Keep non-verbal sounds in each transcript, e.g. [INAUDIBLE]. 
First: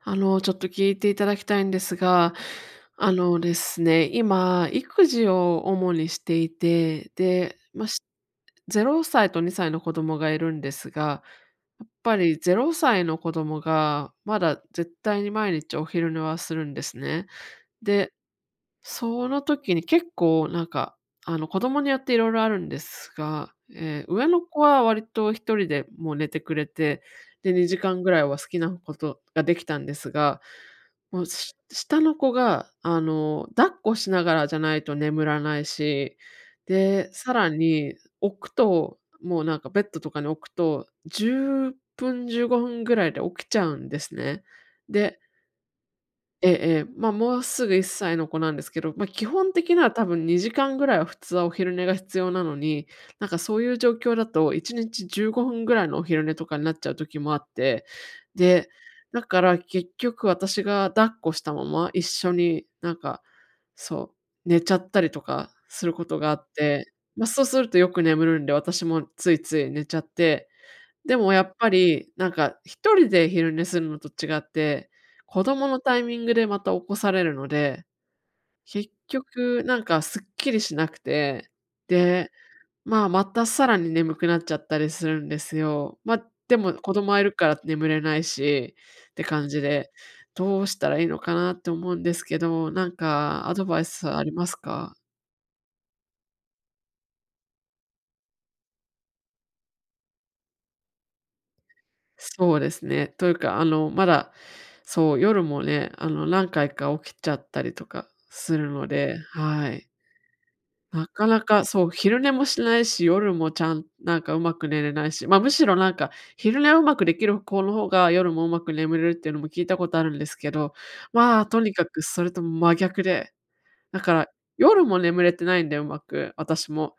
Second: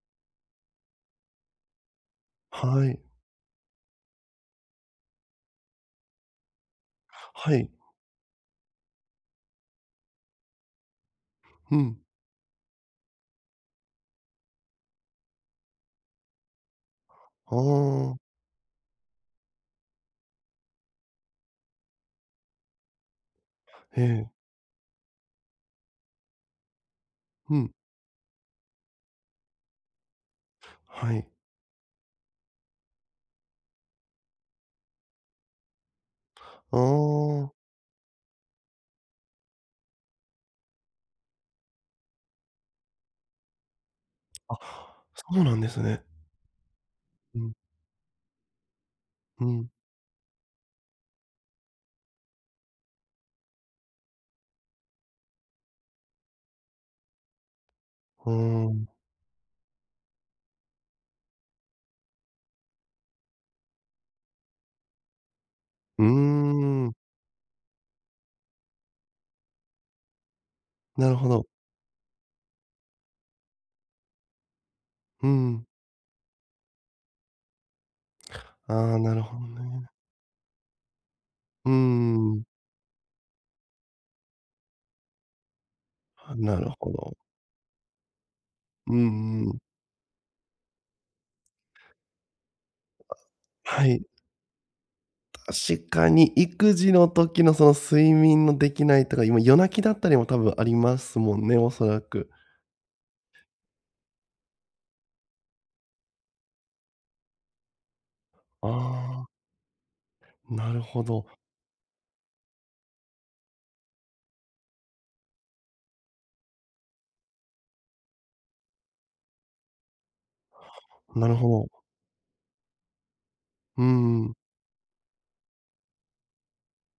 ちょっと聞いていただきたいんですが、はい。あのですね、今、育児を主にしていて、はで、い。まあ、0歳と2歳の子供がいるんですが、うやっん。ぱり0歳の子供が、まだ絶対に毎日お昼寝はするんですね。あであ、その時に結構なんか、子供によっていろいろあるんですが、え上え、の子は割と一人でもう寝てくれて、で、うん、2時間ぐらいは好きなことができたんですが、はもう、い。下の子が、抱っこしながらじゃないと眠らないし、あで、さらあ、に置くと、もうなんかベッドとかに置くと、10分15分ぐらいで起きちゃうんですね。あ、でそうなんですね。まあ、もううん、すぐ1歳の子なんですけど、まあ、基う本的ん、には多分2時間ぐらいは普通はお昼寝が必要なのに、なんかそういう状況だと1日15分ぐらいのお昼寝とかになっちゃう時もあって、うで、ーん。だから結局私が抱っこしたまま一緒になんか、そう、寝ちゃったりとかするうこーとがあって、ん、まあ、そうするとよく眠るんで、私もついつい寝ちゃって。なでるほもやど。っぱり、なんか一人で昼寝するのと違って、う子供ん。のタイミングでまた起こされるので、結ああ、なるほど局なんね。かすっきりしなくて、うーで、ん、まあ、またさらに眠くなっちゃったりするんですよ。ま、あでなるもほ子供ど。はいるから眠れないしうってん感うん。じで、どうしたらいいのかなって思うんですけど、なんかアドバイはい、スありますか？確かに育児の時のその睡眠のできないとか、今夜泣きだったりも多分ありますもんね、おそらく。そうですね。というか、あの、まだ、そう、夜もね、何回か起きちゃったりとかするので、あはい。あ、なるほなかど、なか、そう、昼寝もしないし、夜もちゃんなんかうまく寝れないし、まあ、むしろなんか、昼寝をうまくできる子の方が、夜もうまく眠れるっていうのも聞いたことあるんですけど、なるまあ、ほとにど。かくそれと真逆で、うだかんら、うん。夜も眠れてないんで、うまく、私も。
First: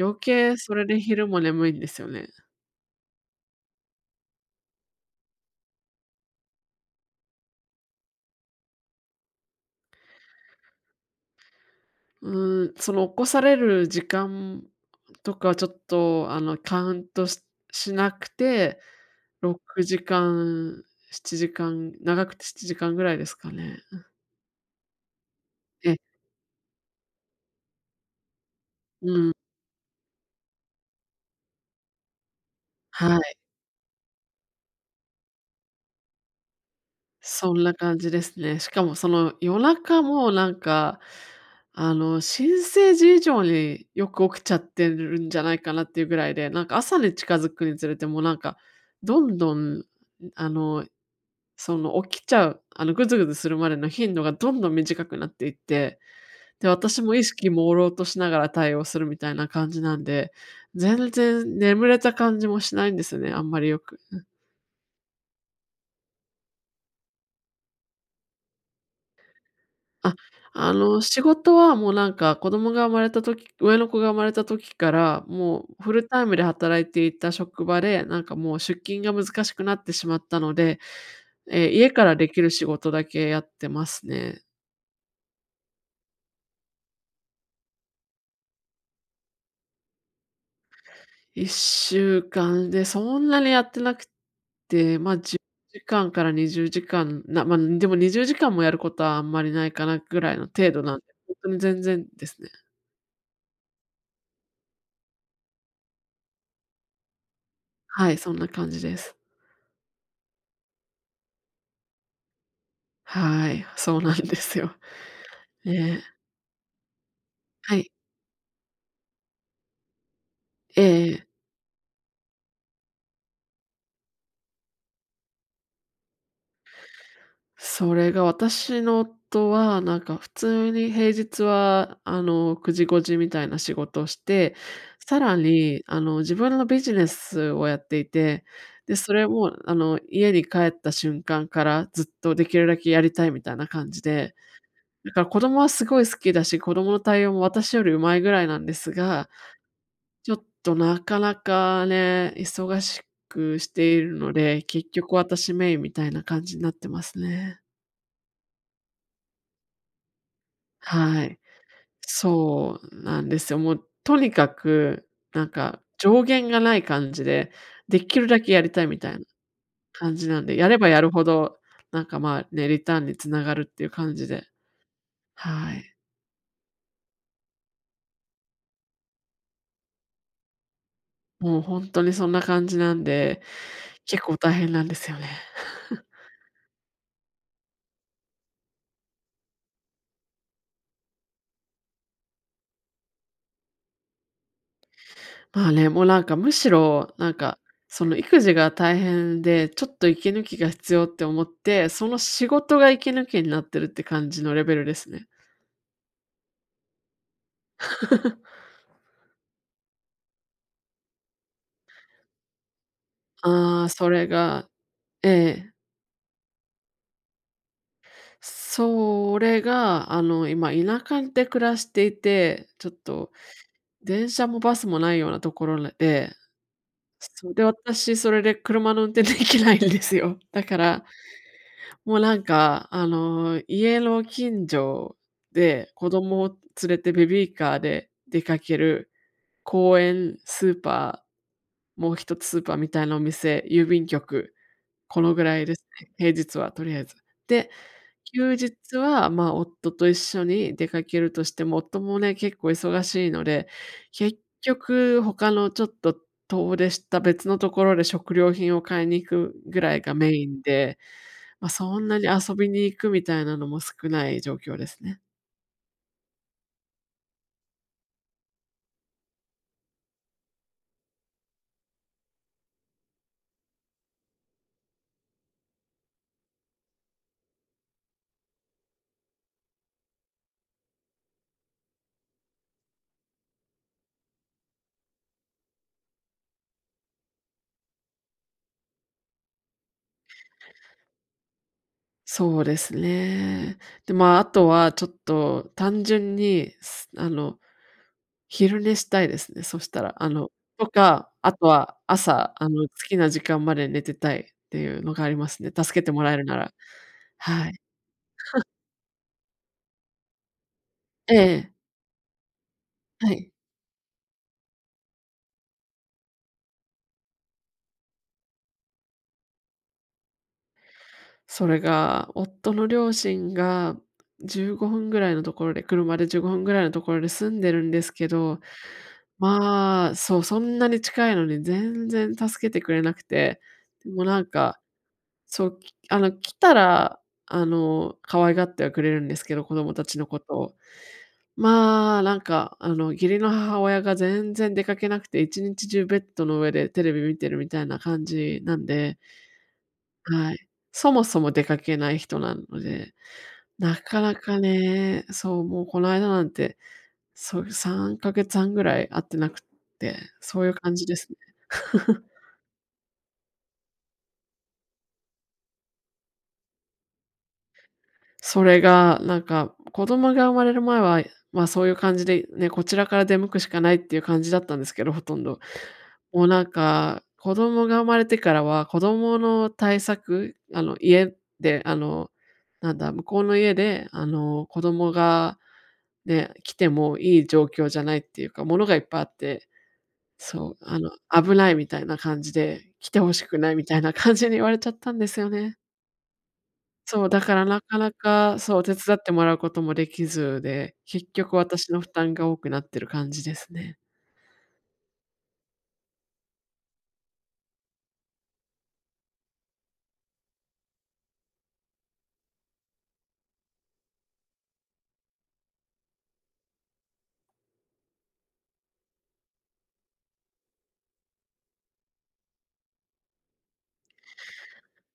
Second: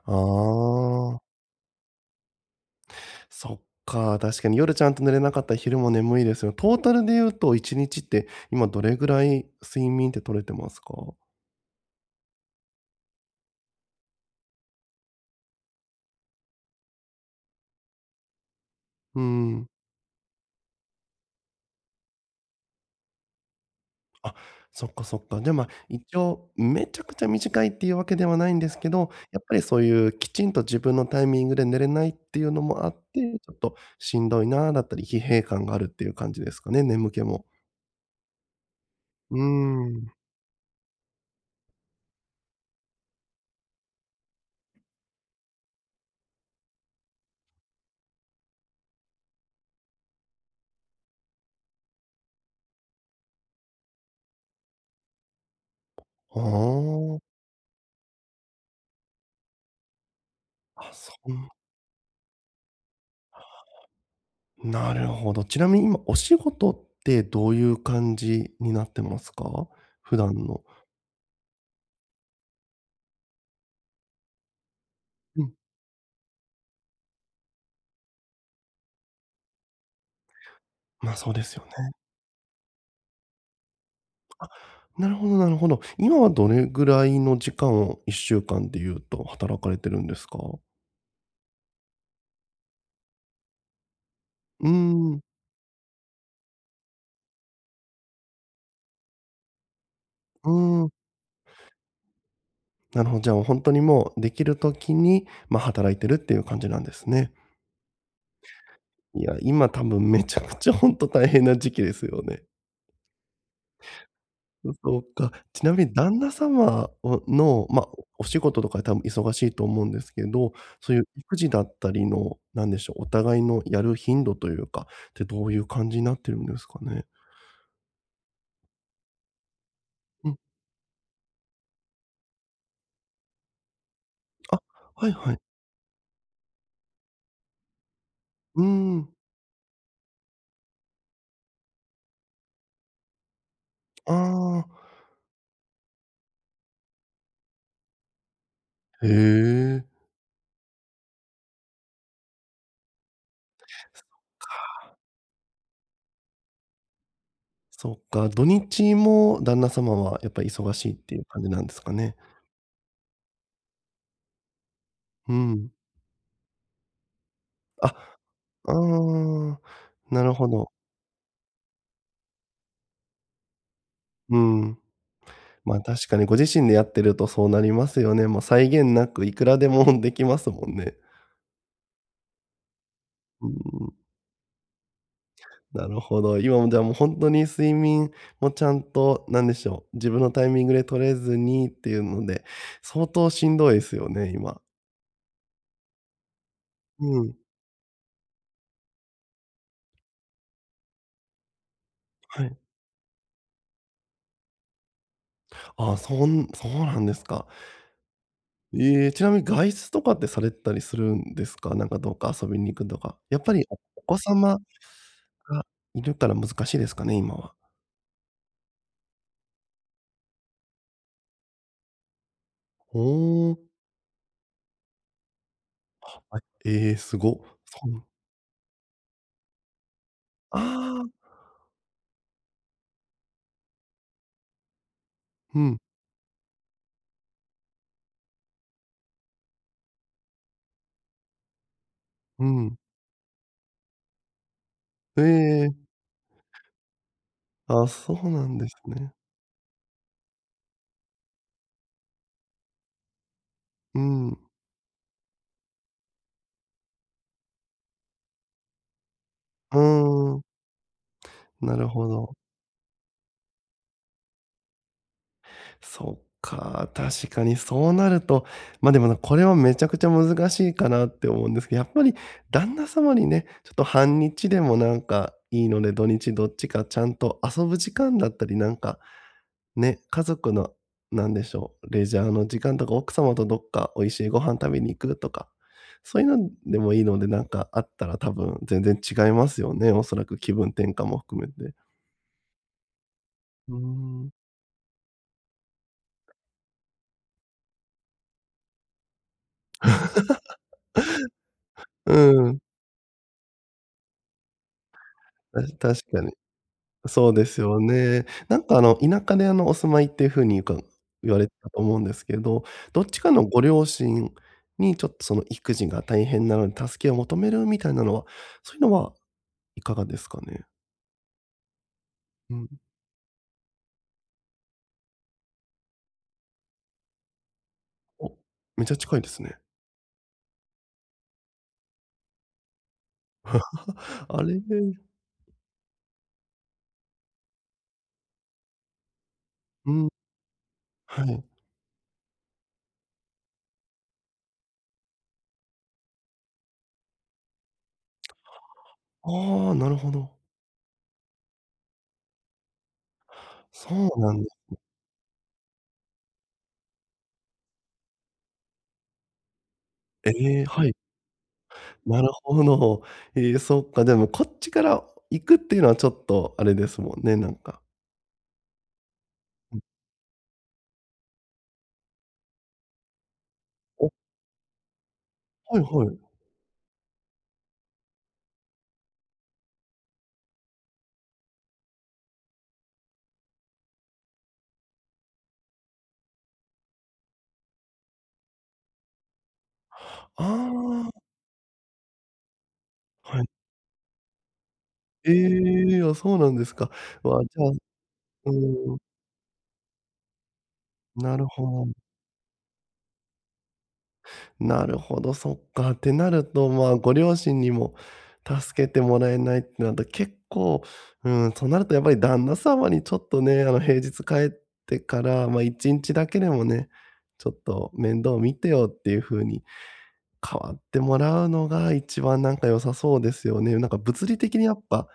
余計あそれであ。昼も眠いんですよね。そっか、確かに夜ちゃんと寝れなかったら昼も眠いですよ。トータルで言うと1日って今どれぐらい睡眠って取れてますか？うーん、その起こされる時間とかちょっと、カウントしなくて、うん。6時間、7時間、長くて7時間ぐらいですかね。あ、そっかそっか。で、まあ、え、一応めちゃくちゃ短いっていうわけではないんですけど、うん、やっぱりそういうきちんと自分のタイミングで寝れないっていうのもあっはて、い、ちょっとしんどいなあだったり、疲弊感があるっていう感じですかね、眠気も。そんな感じですね。しかもそのうー夜中ん。もなんか、新生児以上によく起きちゃってるんじゃないかなっていうぐらいで、なんか朝に近づくにつれてもなんか、どんどん、あの、その、起きちゃう、あの、ぐずぐずするまでの頻度がどんどん短くなっていって、で、私あも意識朦朧としながら対応するみたいな感じなんで、あ、あ、全然眠れた感じもしないんですよね、あんまりよく。なるほど。ちなみに今お仕事ってどういう感じになってますか？あ、普段の。仕事はもうなんか子供が生まれた時上の子が生まれた時から、うん、もうフルタイムで働いていた職場で、なんかもう出勤が難しくなってしまったので、まあ、そうですよええ、家ね。からできる仕事だけやってますね。なるほどなるほど。今はどれぐらいの時間を1週間でいうと働かれてるんですか？1週間で、そんなにやってなくうーて、まあ、ん、10時間から20時間、まあ、でも20時間もやることはあんまりないかなぐらいのう程度ーん、なんで、ほんとに全然ですね。なるほど。じゃあ、本当にもうできる時に、まあ、働いてるっていう感じなんですね。はい、そんな感じです。いや、今多分めちゃくちゃ本当大変な時期ですよね。はい、そうなんですよ。そうか。ちえなみにえ、旦那様の、はま、い、お仕事とか多分忙しいと思うんですけど、えそういえうええ。育児だったりの、なんでしょう、お互いのやる頻度というか、ってどういう感じになってるんですかね？それが私の夫は、なんかう普ん。通に平日は、9時5時みたいな仕事をして、あ、はいさはらい。に、自分のビジネスをやっていて、うーで、ん。それも、家に帰った瞬間からずっとできるだけやりたいみたいな感じで、あだから子供はすごい好きだし、子供の対応も私より上手いぐらいなんですあ、へが、え。ちょっとなかなかね、忙しくしているので、結局私メインみたいな感じになってますね。そっか、土日も旦那様はやっぱ忙しいっていはうい。感じなんですかね？そうなんですよ。もうとにかく、うなんん。か上限がない感じで、あ、できるだけやありたいみたいなあ、感なじるなんほで、やど。ればやるほど、なんか、まあ、ね、リターンに繋がるっていう感じうで、ん。はまあ、い。確かにご自身でやってるとそうなりますよね。もう際限なくいくらでも [LAUGHS] できますもんね。もう本当にそんな感じなんで、[LAUGHS] うん、結構大変なんですよね。なる [LAUGHS] ほど。今もじゃあもう本当に睡眠もちゃんと、なんでしょう、自分のタイミングで取れずにっていうので、相当しんどいですよね、今。まあね、もうなんかむしろ、うなんん、か、その育児が大変で、ちょっと息抜きが必要って思って、そのは仕い。事が息抜きになってるって感じのレベルですね。ああ、そうなんですか。[LAUGHS] ええ、ちなみに外出とかってされたりするんですか？なんかどうか遊びに行くとか。やっぱりおああ、おそ子れ様ががええ。いるから難しいですかね、今は。それが、今田舎で暮らしていて、ちょっおとお。電車もバスもないようなところで、あ、ええ、すご。私それで車の運転できないんですよ。[LAUGHS] あだから、あ、もうなんか、家の近所うん、で子供を連れてベビーカーで出かける公園、スーパー、もう一うつスーパーん。みたいなお店、郵便局、こえのぐらいですえ。ね、平日はとりあえず。で、あ、そうな休んです日ね。は、ま、夫と一緒に出かけるとしても、夫もね、結構忙しいので、う結ん。局他のちょっと遠出した別のところで食料品を買いに行くうぐらいがメーん、インで、まあ、なるそんほなにど。遊びに行くみたいなのも少ない状況ですね。そっか、確かにそうなると、ま、あでも、これはめちゃくちゃ難しいかなって思うんですけど、やっぱり旦那様にね、ちょっと半日でもなんかいいので、土日どっちかちゃんと遊ぶ時間だったり、なんか、ね、家族のなんでしょう、レジャーの時間とか、奥様とどっか美味しいご飯食べに行くとか、そういうのでもいいので、なんかあったら多分全然違いますよね、おそらく気分転換も含めて。そうですうーね。で、ん。まあ、あとはちょっと単純に、すあの昼寝したいですね、そしたら。とか、あとはう朝、ん、好きな時間まで寝てたいっていうのがありますね、た助け確てかもに。らえるなら。そうですはい。よね。なんかあの、田舎であの、お住まいっていう風に言えわれてたえ、と思うんですけど、どっちかはのい。ご両親にちょっとその育児が大変なので助けを求めるみたいなのは、そういうのはいかがですかね？それが、うん。夫の両親が15分ぐらいのところで、車で15分ぐらいのところで住んでるんですけお、ど、めちゃ近いですね。まあ、そう、そんなに近いのに全然助けてくれなくて、でも [LAUGHS] なあんれ、かそう、きあの、来たら、可愛がってはくれるんですけど、子う供たん、ちのことを。はい。まあ、なんか、義理の母親が全然出かけなくて、一日中ベッドの上でテレビ見てるみたいな感じなんで、ああ、なるほど。はい。そもそも出かけない人なので、そなうかななんでかす。ね、そう、もうこの間なんて、そう、3ヶ月半ぐらい会ってなくって、えそえ、ういうは感い。じですね。なる [LAUGHS] ほど。ええ、そっか、でもこっちから行くっていうのはちょっとあれですもんね、なんか。それが、なんか、うん。子供が生まれる前は、まあ、そういう感じで、ね、こちらから出向くしかないっお、ていう感じだったんですけど、ほとんど。はいはい。もうなんか、子供が生まれてからは、子供の対策、あの、家で、あの、なんだ、向こうの家で、子供がね、来てもいい状況じゃないっていうか、物がいっぱいあって、あそう、あ。危ないみたいな感じで、来て欲はしい。くないみたいな感じに言われちゃったんでえすよね。え、あ、そうなんですか。そう、だわ、じからゃあ、なかなうか、そう、手ん、伝ってもらうこともできずで、結なる局ほ私ど。の負担が多くなってる感じですね。なるほど、そっか。ってなると、まあ、ご両親にも助けてもらえないってなると、結構、うん、となるとやっぱり旦那様にちょっとね、あの、平日帰ってから、まあ、1日だけでもね、ちょっと面倒見てよっていう風に代わってもらうのが一番なんか良さそうですよね。なんか物理的にやっぱ、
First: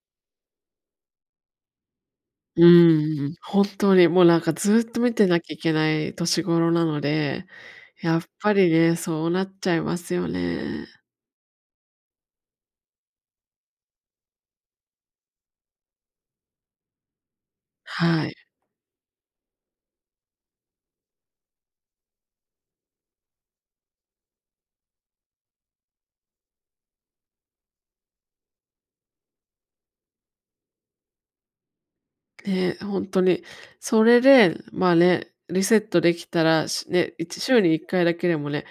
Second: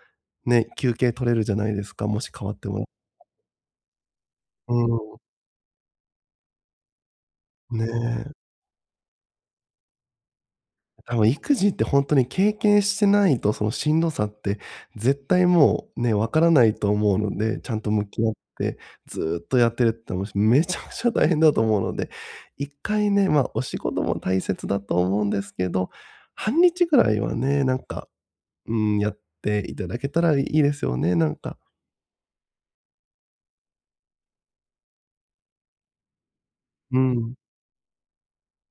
ね、休憩取れるじゃないですか、もし代わっうてもらう、ん、本当にもうなんかずっと見てなきゃいけない年頃なので、うん、やっね。ぱりね、そうなっちゃいますよね。多分育児って本当に経験してないと、そのしんどさって絶対もうね、わからないと思うので、ちゃんと向きは合っい。て、ずーっとやってるってもうめちゃくちゃ大変だと思うので、一回ね、ま、お仕事も大切だと思うんですけど、半日ぐらいはね、なんか、うん、やっていただけたらいいですよね、なんか。ね、本当に。それで、まあね、リセットできたら、うね、いん、ち週に1回だけでもね、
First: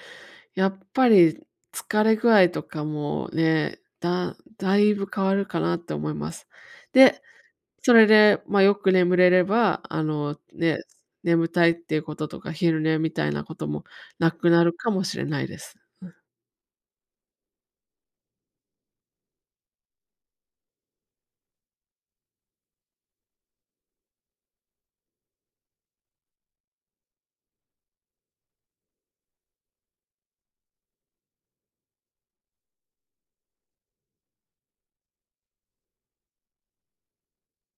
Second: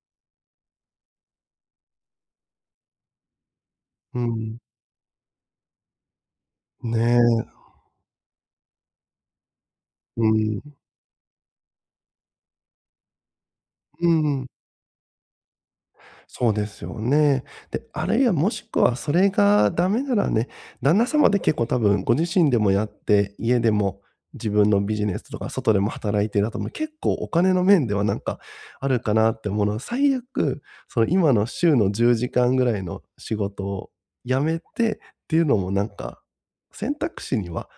やっぱり疲れ具合とかもね、うん。だいぶ変わるかなって思います。ねえ、で、それで、ま、よく眠れれば、うん、ね、眠たいっていうこととか、昼寝みたいなこともうなん。くなるかもしれないです。そうですよね。で、あるいはもしくはそれがダメならね、旦那様で結構多分ご自身でもやって、家でも自分のビジネスとか外でも働いてるだと、もう結構お金の面ではなんかあるかなって思うのは、最悪、その今の週の10時間ぐらいの仕事を辞めてっていうのもなんか、選択肢には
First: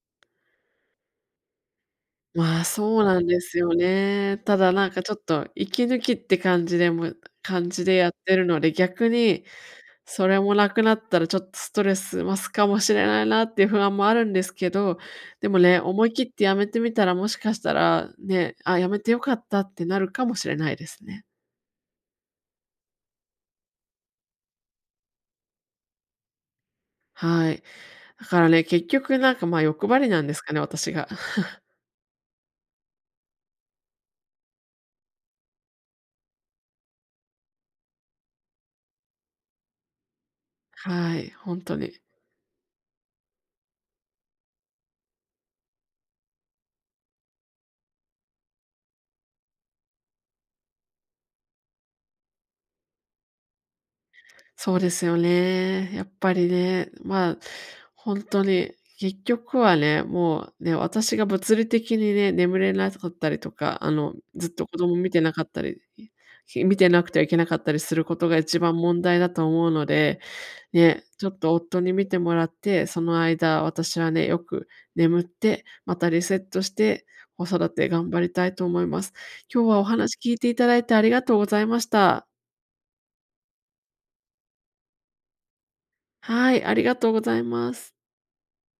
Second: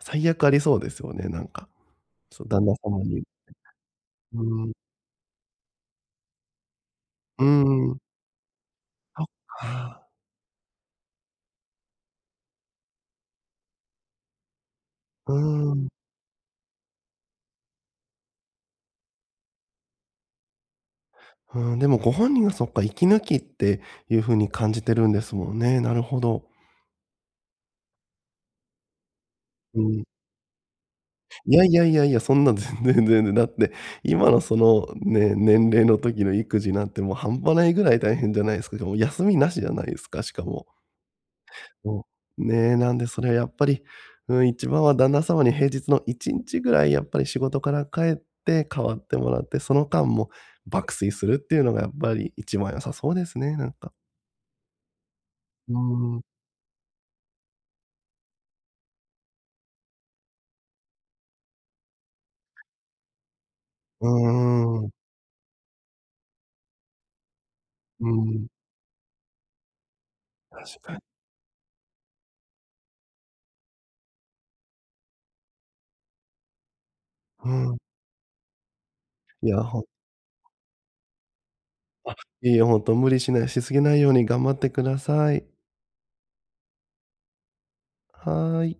最悪ありそうですよね、なんか。そう、ま旦あ、那様そうなに。んですよね。うただん。なんかちょっと息抜きってうー感じでん。やってるので、逆そっにか。それもなくなったらちょっとストレス増すかもしれないなっていう不安もあるんですけど、うでもーね、ん。思い切ってやめてみたらもしかしたらね、あ、やめてよかったってなるかもしれないですね。うん、でもご本人がそっか、息抜きっていう風に感じてるんですもんね。なるほど。はい。だからね、結局なんかまあう欲張ん。りなんですかね、私が。[LAUGHS] いやいやいやいや、そんな全然全然。だって、今のそのね、年齢の時の育児なんてもう半端ないぐらい大変じゃないですか。もう休みなしじゃないですか、しかも。はい、本当に。うん、ね、なんでそれはやっぱり、うん、一番は旦那様に平日の1日ぐらいやっぱり仕事から帰って代わってもらって、その間も爆睡するっていうのがやっぱり一番良さそうですね、なんか。そうですようね。やっん。ぱりね、まあ、本当に、結局はね、もうね、私が物理的にね、眠れなかったりとか、うずっと子ーん。供見てなかったり、見てなくてはいけなかったりするうことがん、一番問題だと思うので、確かに。ね、ちょっと夫に見てもらって、その間私はね、よく眠って、またリセットして、子う育ん。て頑張りたいと思います。いや、今日はほおん 話聞いていただいてありがとうございまし [LAUGHS] あ、た。いえいえ、ほんと無理しないしすぎないように頑張ってください。はい、ありがとうございます。はい。